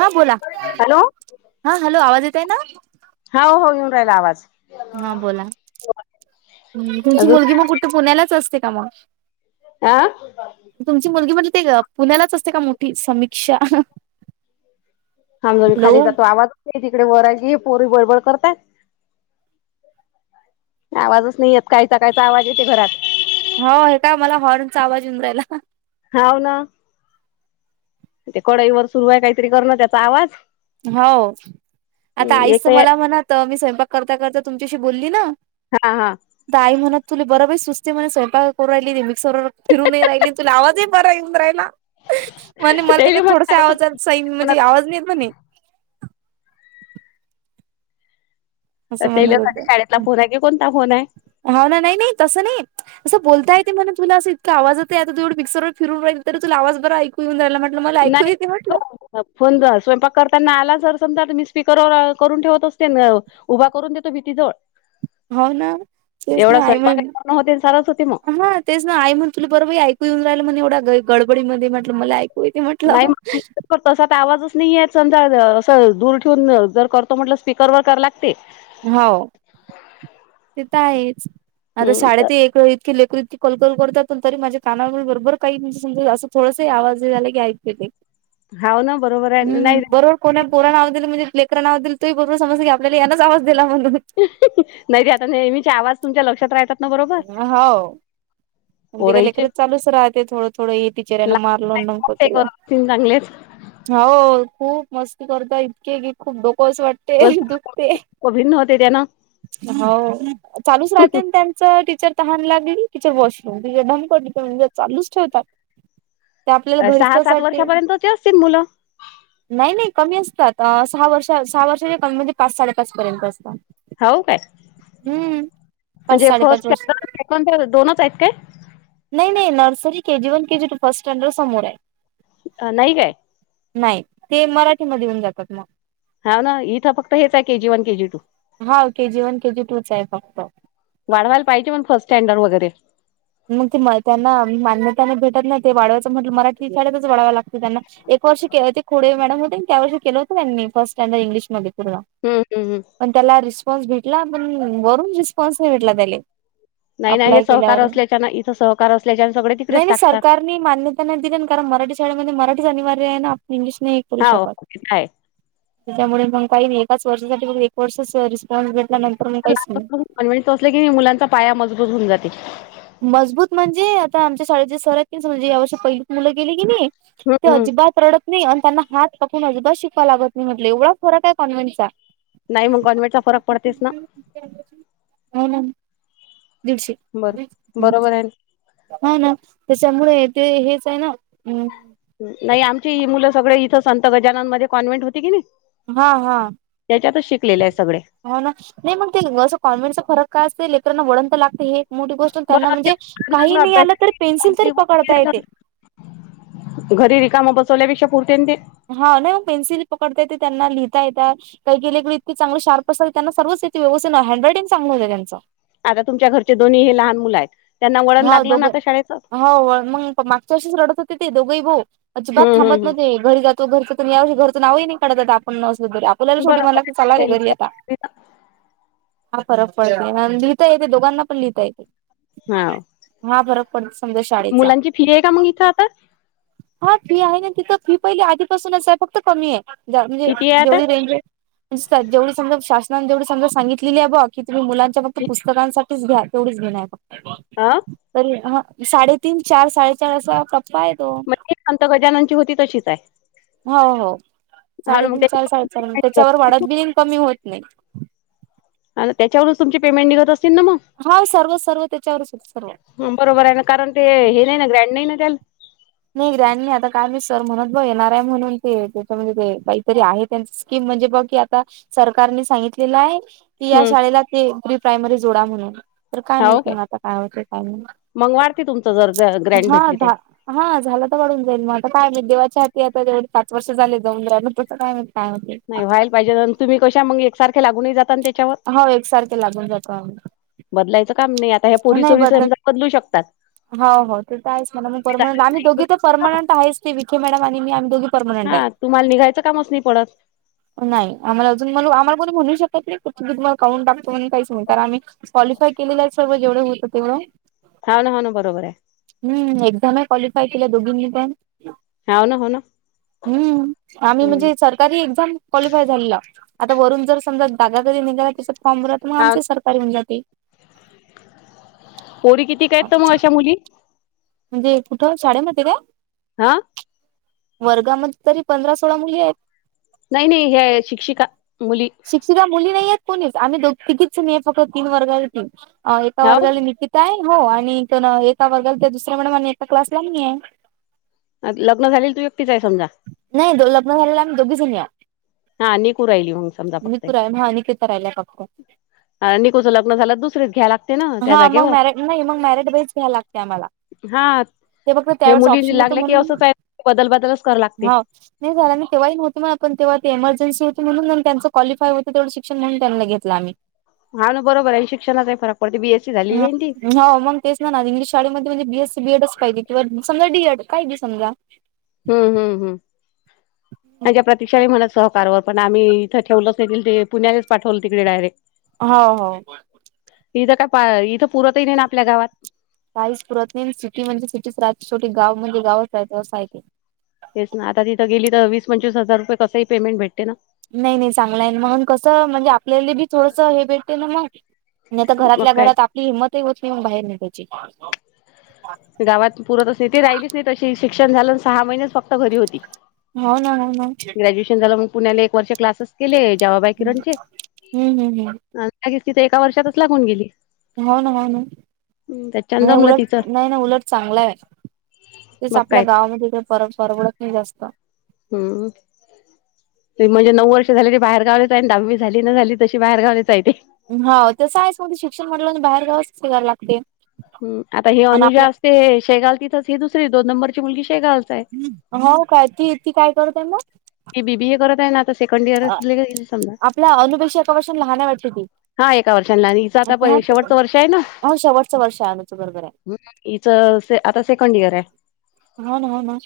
हा बोला. हॅलो. हा हॅलो आवाज येतंय ना? हाव हो येऊन राहिला आवाज. हा बोला. तुमची अजून मुलगी मग कुठे पुण्यालाच असते का मग? आं.. तुमची मुलगी म्हणली ते, पुण्यालाच असते का मोठी समीक्षा. अजून हॅलो खाली जातोय आवाज. [unintelligible] ही पोरी बडबड करतायेत. आवाजच नाही येत, कायचा कायचा आवाज येते घरात. हो हे काय मला हॉर्नचा, आवाज येऊन राहिला. हाव ना ते कडईवर सुरू आहे, काहीतरी करण त्याचा आवाज. हो. आता आईस एक मला म्हणत, मी स्वयंपाक करता करता तुमच्याशी बोली न. हा हा. ते आई म्हणत तुला बरं बाई सुसते म्हणे. स्वयंपाक करू राहिली ते मिक्सरवर फिरूनही राहिली आणि तूला आवाजही बरा आहे येऊन राहिला. म्हणे मला ते का तेले मग थोडसा सांगत होते आवाजात सई म्हणजे आवाज नाहीे येत म्हणे. अ असं तेला म्हणत सांग शाळेतला फोन आहे, की कोणता फोन आहे. हो ना. नाही नाही तसं नाही असं बोलता येते म्हणे तुला असं इतका आवाज येत आहे. आता तु एवढं मीक्सरवर फिरून राही तरी तुला आवाज बरं ऐकून येऊ राहिला. मला ऐकू नाही. येते म्हटलं. [unintelligible] फोन जर स्वयंपाक करताना आला जर, समजा मी स्पीकरवर करून ठेवत असते न. उभा करून देतो भीतीजवळ. होना तेस, ना एवढा आई स्वयंपाक मग करणं होते सारच होते मग हां.. तेच ना आई म्हणे तुला बर बाई ऐकू येऊन राहिलं म्हणे एवढ्या गडबडीमध्ये. म्हटलं मला ऐक हो येते म्हटलं. त अस आता आवाजच नाही येत समजा, असं दूर ठेवून जर करतो म्हटलं स्पीकरवर करा लागते. हो ते तर आहेच. आता हम्म शाळेत हे एक [unintelligible] कलकल करतात तरी पण माझ्या काना बरोबर काही म्हणजे, समजा असं थोडंसं आवाज झाला कि ऐकू येतय. हाव ना बरोबर आहे नाही हम्म बरोबर. कोन्या पुरानं आवाज दिला म्हणजे, लेकरांना आवाज दिला तरी बरोबर समजतंय. आपल्याला यानच आवाज दिला म्हणून. नाही ते आता नेहमीचे आवाज तुमच्या लक्षात राहतात. ना बरोबर हो. पोराईचे लेकरच चालूच राहते, थोडं थोडं हे टीचर ने मारलं असं केलं. लहान चांगलेच हो खूप मस्ती करतोय, इतकी की खूप डोकं असं वाट ते दिवसभर दुखते. भिन्न होते त्यानं हो चालूच राहते त्यांच, टीचर तहान लागली टीचर वॉशं [unintelligible] चालूच ठेवतात. ते आपल्याला घरीच सहा तसं सात वाटते. वर्षापर्यंतचे असतील मुलं नाही नाही कमी असतात अ सहा वर्ष सहा वर्षांच्या कमीमध्ये पाच साडेपाच पर्यंत असतात. हाव काय? हम्म पाच म्हणजे साडेपाच फर्स्ट वर्ष सेकंड दोनच आहेत काय? नाही नाही. Nursery K G one, K G two first standard समोर आहे. अं.. नाही काय. नाही ते मराठीमध्ये येऊन जातात मग. हा ना, इथं फक्त हेच आहे केजी वन केजी टू. हां.. केजी वन केजी टूच आहेच फक्त. वाढवायला पाहिजे मग फर्स्ट स्टँडर्ड वगैरे. मग ते त्यांना मान्यता नाही भेटत नाही ते वाढवायचं म्हटलं मराठी शाळेतच वाढवाव लागतं. त्यांना एक वर्ष ते होते खोडे मॅडम होते, त्या वर्षी केलं हों त्यांनी फर्ट स्टँडर्ड इंग्लिशमध्ये पूर्ण. हम्म हम्म. पण त्याला रिस्पॉन्स भेटला पण, वरून रिस्पॉन्स नाही भेटला त्याले. नाय नाय हे सहकार असल्याच्या ना इथं सहकार असल्याच्याऩ सगळे नाही तिकडेच नाही टाकतात. सरकारने मान्यता नाही दिली ना, कारण मराठी शाळेमध्ये मराठीच अनिवार्य आहे ना इंग्लिश नाही. तरी हाव शकत ते तर आहे. त्यामुळे मंग काही एकाच वर्षासाठी मग एक वर्षचा री कॉल घेतल्या नंतर नाही पैसे. आणि म्हणे, तसलं की मुलांचा पाया मजबूत होऊन जाते... मजबूत म्हणजे, आता आमच्या शाळेचे सर आहेत म्हणजे या वर्षी पहिलीत मुलं गेले कणी. हम्म ते हम्म अजिबात रडत. नाही आणि त्यांना हात पकडून अजिबात शिकवायला लागत नाही म्हटलं एवढा फरक आहे कॉन्हेंटचा. नाही मंग गौरमेंटचा फरक पडतेस ना. हो ना, दीडशे बर हम्म. बरोबर आहे ना. हा ना, त्यांच्यामुळे ते हेच आहे ना. नाही आमची मुलं सगळे इथं, संत गजानमध्ये कॉन्व्हेंट होते कणी. हा हा. सगळे. होना नाही मग ते असं कॉन्व्हेन्ट च, फरक काय असते लेकरांना वळण तर लागते हे. मोठी गोष्ट त्यांना बरं ते म्हणजे छान काही लागलं नाही आलं तरी पेन्सिल तरी पकडता अभ्यास येते. घरी रिकामं बसवल्यापेक्षा पुरते ते. हा.. नाही मग पेन्सिल पकडता येते, त्यांना लिहिता येतात. काही [unintelligible] इति चांगलं शार्प असल त्यांना सर्वच येती व्यवस्थित ना हँड रायटिंग चांगलं होते त्यांचं. आता तुमच्या घरचे दोन्ही हे लहान मुलं आहेत त्यांना वळण हा लागलं ना दोघं आता शाळेचं. हो मंग मागच्या वर्षीच रडत होते ते, दोघे ही भाऊ अजिबात हम्म थांबत हम्म हम्म नव्हते घरी जात. तो घरच तया घरच नाव ही, नाही काढत आता आपण नसलो तरी. बोलेला शेवटी मला बरोबर तर चाला की घरी आता. आहे. हा फरक पडत लिहिता येते, दोघांना पण लिहिता येते. हांव, हा फरक पडतो समजा शाळेचा मुलांची फी आहे का, मग इथं आता. हा फी आहे ना तिथं फी पहिली, आधीपासूनच आहे फक्त कमी आहे म्हणजे किती आहे आता जेवढी रेंज आहे. [unintelligible] जेवढी समज शासनाने जेवढी समजून सांगितलेली आहे बा, की तुम्ही मुलांच्या फक्त पुस्तकांसाठी. घ्या तेवढीच घेणार फक्त. आं.. तरी हं.. साडेतीन चार साडेचार असा टप्पा आहेत. मग संत गजाननची होती तशीच आहे. हो हो, हा मग साडेतीन चार साडेचार म्हणे, त्याच्यावर वाढत बि नाही आणि कमी ही होत नाही. आणि त्याच्यावरूनच तुमची, पेमेंट निघत असतील ना मग. हा सर्वच सर्व तेच्यावर सु बरोबर आहे ना कारण, ते हे नाही ना ग्रँड नाही ना त्याला. नाही ग्रॅन नाही आता काय मी सर म्हणत बघ येणारय म्हणून ते त्याच्या म्हणजे ते काही तरी आहेत. त्यांच स्कीम म्हणजे बघ की, आता सरकारने सांगितलेलं आहे. ती या हम्म शाळेला ते प्री -प्रायमरी जोडा म्हणून. तर काय माहित मग, आता काय होतंय काय नाही मग वाढते तुमचं जर ग्रँड हा. भेटली तर धा हा झाला तर वाढून जाईल मग, आता काय मग देवाच्या हाती आता तेवढे पाच वर्ष झाले, [unintelligible] नाही व्हायल पाहिजे तुम्ही, कशा मग एकसारखे लागून जात नाही ना ते. हाव एकसारखे लागून जातो. बदलायचं काम नाही आता, ह्या नाही पोरीसोरीस बदलत समजा बदलू शकतात. हो हो.. ते तर आहेच म्हणा पर्मनंट आम्ही दोघी तर पर्मनंट आहेच. ते विखे मॅडम, आणि मी आम्ही दोघी. परमनंट आहे हा तुम्हाला निघायचं, कामच नाही पडत. नाही आम्हाला अजून‌, आम्हाला कोण म्हणू शकत नाही. ती तुम्हाला काउंट टाकतो म्हणी काहीच नाही तर आम्ही क्वालिफाय केलेलं आहे सर्व जेवढं होतं तेवढं. हांव ना हांव बरोबर ये. हम्म एक्झम ही क्वालिफाय केले दोघींनी पण. हाव ना हो ना हम्म.. आम्ही हम्म म्हणजे चर तरी एक्झाम क्वालिफाय झालेला, आता वरून जर समजा [unintelligible] तरी निघाला. फॉर्म भराला तर‌ हा आमचे सरकारी होवून जाते. पोरी किती काय, तर मग अशा मुली. म्हणजे, कुठं शाळेमध्ये काय. हां... वर्गामध्ये तरी पंधरा सोळा मुली आहेत. नाही नाही हे शिक्षिका मुली. शिक्षिका मुली नाहीय आहेत कोणीच, आम्ही दो तिघीच नाही फक्त. तीन वर्गाला तीन एका हाव वर्गाला निकि काय आहे हो आणि एक दोन एका वर्गाला तर, दुसऱ्या मॅडम आणि एका क्लासला मी आहे. लग्नं झालेली तू एकटीच आहे समजा. नाही लग्न झालेलं, आम्ही दोघीं जनी हाव. हा निकू राहिली मग, समजा फक्त ये. मितू राहील हा निकिता राहिल्या फक्त निकूच लग्न झालं, दुसरीच घ्याला. हा मग मॅरेज नाही मग, मॅरिड बाई घ्यायला लागते आम्हाला. हां... ते फक्त त्यावरच ऑप्शन नव्हते, म्हणून बदल बदलच कराव लागते हो... नाही झाला ना तेव्हाही होते मग आपण तेव्हा ते इमर्जन्सी होती, म्हणून त्यांच क्वालिफाय होतं तेवढं शिक्षण म्हणून त्यांना घेतलं आम्ही. हा ना बरोबर आहे शिक्षणाचा पण फरक पडती बीएस हं.. हो मगं. तेच ना इंगलिश शाळेमध्ये म्हणजे, बीएससी बीएडच पाहिजे किंवा समजा डीएड काही बी समजा. हम्म हम्म हम्म. माझ्या प्रतीक्षाने हो मला सहकारवर पण आम्ही इथं ठेवलंच नाही तीला ते, पुण्यालाच पाठवले तिकडे डायरेक्ट. हांव हांव.. इथं काय इथं, पुरतही नाही ना आपल्या गावात. काहीच पुरतं नाही सिटी म्हजे, सिटीचे राज्य छोटे गाव म्हणजे गाव असं हाय ते. तेच ना आता तिथं गेली तर, वीस पंचवीस हजार रुपये तसं ही पेमेंट भेटते ना. नाही नाही चांगलं आहे मग, कसं म्हणजे आपल्याला बी थोडंसं हे भेटते ना मग. आणि आता मग घरातल्या काय घरात आपली, हिंमत ही होत नाही घरातून बाहेर निघायची. गावात पुरत असं नाही ती, राहिलीच नाही तशी शिक्षण झालं सहा महिनेच फक्त घरी होती. हांव ना मगं. ग्रॅज्युएशन झाला मग, पुण्या ला एक वर्ष क्लासेस केले जवाबाई हम्म किरणचे. हम्म हम्म लगेच तिथे एका वर्षातच लागून गेली. हो ना, हो ना. त्याच्यान आणि जमलं तिचं उलट नाही ना उलट चांगला आहे, तेच मग आपल्या काय तर. गावामध्ये परव परवडत नाही जास्त. हम.. ते म्हणजे नऊ वर्ष झाली ते बाहेर गावीच आहे, आणि दहावी झाली ना झाली तशी बाहेर गावीच आहे ती. हो तसं आहेच मग शिक्षण म्हणलं, की बाहेर गावाच कराव लागते. हम् आता ही आणि अनुजा आपल्या असते हे, शेगांव तिथंच ही दुसरी दोन नंबरची मुलगी शेगावच आहे. हो काय ती, ती काय करते मग. ते बीबीए करत आहे ना, आता सेकंड इयरले समजा. आपल्या अनुपेक्षा एका वर्षाने लहान आहे वाटते ती. हा एका वर्षाने लहान, हिच आता शेवटचं वर्ष आहे ना. हो शेवटचं वर्ष आहे अनुच बरोबर आहे. हिचं आता सेकंड इयर ये. हांव हांव ना.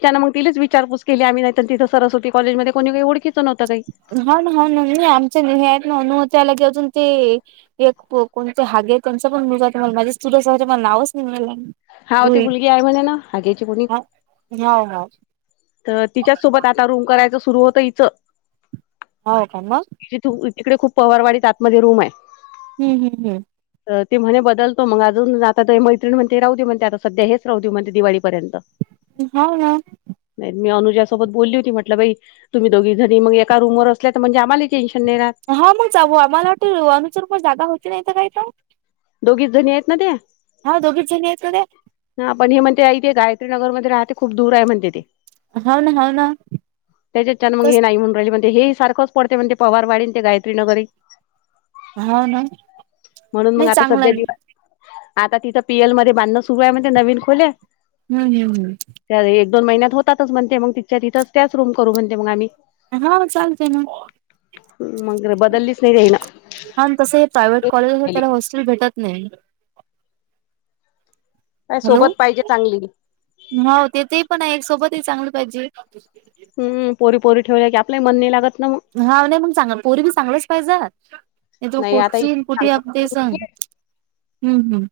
त्यानं मग तिलीच विचारपूस केली आम्ही, नाहीतर तिथं सरस्वती कॉलेजमध्ये कोणी काहीओळीच नव्हतं काही. हांव ना हांव ना नाही आमचे हे आहेत ना, अणुआत्या लगेच अजून ते. एक कोणते हागे त्यांचा पण मुलगा आहे, मग माझे चुलत सासरे मला नावच नाही येवून राहिले. हांव ती मुलगी आहे म्हणे, ना आग्याची कोणी. हा हाव हाव. तर तिच्याच सोबत आता रूम करायचं सुरु होतं हिचं. हो का, मग. तिथं तिकडे खूप पवारवाडी आतमध्ये रूम आहे. हम्म हम् हम्म. तर ते म्हणे बदलतो मग अजून आता ते मैत्रीण म्हणते राहू दे, म्हणते आता सध्या हेच राहू दे म्हणते दिवाळीपर्यंत. हाव ना. नाहीत मी अनुजासोबत बोलली होती म्हटलं बाई तुम्ही दोघी जणी मग एका रूमवर असल्या तर म्हणजे आम्हाला ही टेन्शन नाही राह. हा मग जाऊवा आम्हाला वाटते, अनुचर पण जागा होती नाहीत काही पण. दोघीच जणी आहेत ना त्या हा दोघीच जणी आहेत ना त्या. हा पण ते हे म्हणते आई ते, गायत्री नगर मध्ये राहते खूप दूर आहे म्हणते ती. हाव ना हाव ना त्याच्यानं तस हे नाही म्हणून राहिली पण तेही सारखंच पडते म्हणते पवारवाडीन ते गायत्री नगरे. हाव ना म्हणून मंग नाही आता चांगलं सध्या आहे दिवस आता तिथं पी एल मध्ये बांधणं सुरु आहे, म्हणते‌ नवीन खोल्या. [unintelligible] त्या एक दोन महिन्यात होतातच म्हणते मंग तिच्या तिथंच त्याच रूम करू म्हणते मंग आम्ही. हा, चालते ना. मग बदललीच नाही देईना पण तसं ही, प्रायवेट कॉलेजला त्याला हॉस्टेल भेटत नाही. काय सोबत पाहिजे चांगली. हाव ते तेही पण आहे सोबतही चांगलं पाहिजे. हम्म पोरी पोरी ठेवल्या की आपल्याही मन नाही लागत ना म. हाव नाही मंग चांगलं पोरी बी चांगलाच पाहिजे तो नाही आता कुठची इतकं कुठी चांगलं ते संग हम् हम्.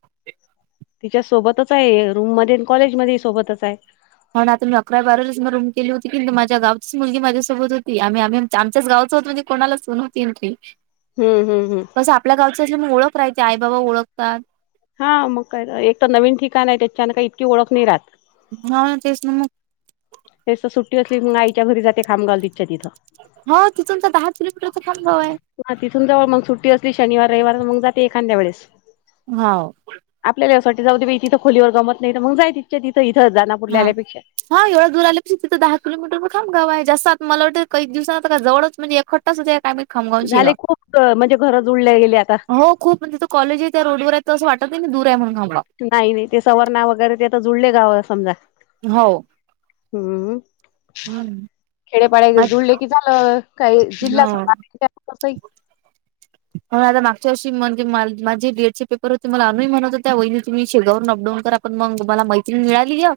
तिच्या सोबतच आहे, रूम मध्ये आणि कॉलेज मध्ये सोबतच आहे. हो ना, आता मी अकरा बारावी मग रूम केली होती, कणी माझ्या गावची मुलगीच माझ्यासोबत होती. आम्ही आम्ही, च आमच्याच गावचं होत म्हणजे कोणाला चुन होतीन ती. हम्म हम्म हम्. कसं आपल्या गावचं असल्यामुळे, ओळख राहायचे आई बाबा ओळखतात. हाव मग कायतर एकतर नवीन ठिकाण आहे त्याच्यान काही इतकी ओळख नाही राहत. हाव ना, तेच ना मग. ते तर सुट्टी असली मंग आईच्या घरी जाते खांब गावली. हाव तिथूनचा दहा किलोमीटरचा खाम गावं आहे. हं.. तिथून जवळ मग सुट्टी असली, शनिवार रविवार मग जाते एखाद्यं वेळेस. हौव. आपल्या जाऊसाठी जाऊ दे बाई तिथं खोलीवर गमत नाही तर मग जाय तिथंच्या तिथं इथं दानापुरला हा आल्यापेक्षा. हा एवढा दूर आल्या तिथं तर दहा किलोमीटर खांब गाव आहे जास्त आत मला वाटत काही दिवस आता का जवळच म्हणजे एखट आता सुजया का मी खाम गावून झाले शिगा खूप म्हणजे घर जुळले गेले आता हो खूप पण तिचं कॉलेज आहे त्या रोडवर आहे तर असं वाटत नाही दूर आहे म्हणून घाबडा. नाही नाही ते सवर्णा वगैरे ते आता जुळले गाव आहे समजा. हौव. हम्म हम्म खेडेपाड्या जुळले कि झालं. काही जिल्हा. हो [unintelligible] होणं आता मागच्या वर्षी म्हणजे माझे डीएड चे पेपर होते, मला अनू ही म्हणतं होत्या. वहिनी तुम्ही शेगांव वरून अपडाऊन करा. पण मग मला मैत्रीण मिळालीय,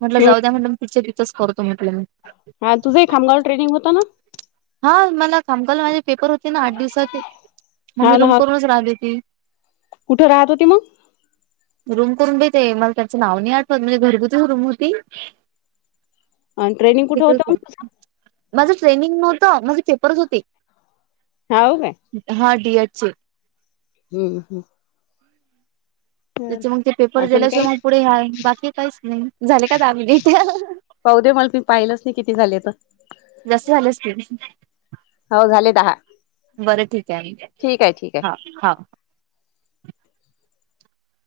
म्हटलं हम् जाऊ द्या म्हटलं, मी टिचर तिथंच करतो म्हटलं मी. हा तुझं ही खांब गावं ट्रेनिंग होता ना. हा मला काम कालं माझे पेपर होते ना आठ दिवसा ते. म मी हा ना रूम हा करूनच राहिली ती. कुठं राहत होती मग रूम करून भेेते मला त्यांचं नाव नाही आठवत म्हणजे घरगुती रूम होती. [inaudible] ट्रेनिंग कुठं होतं मग माझ ट्रेनिंग नव्हतं, माझं पेप करत होती. तुझं हाव काय हा डीएड चे, हुंम. हुंम. त्याचे मग ते पेपर अजून काही झाल्याशिवाय मग, पुढे ह्या बाकी काहीच नाही झाले का दहा मिनिटं. पाहू दे मला मी पाहिलंच नाही किती झाले आता. लस्सी आल्या असतील. हो झाले दहा बरं ठीक आहे ठीक आहे ठीक आहे हा. हा.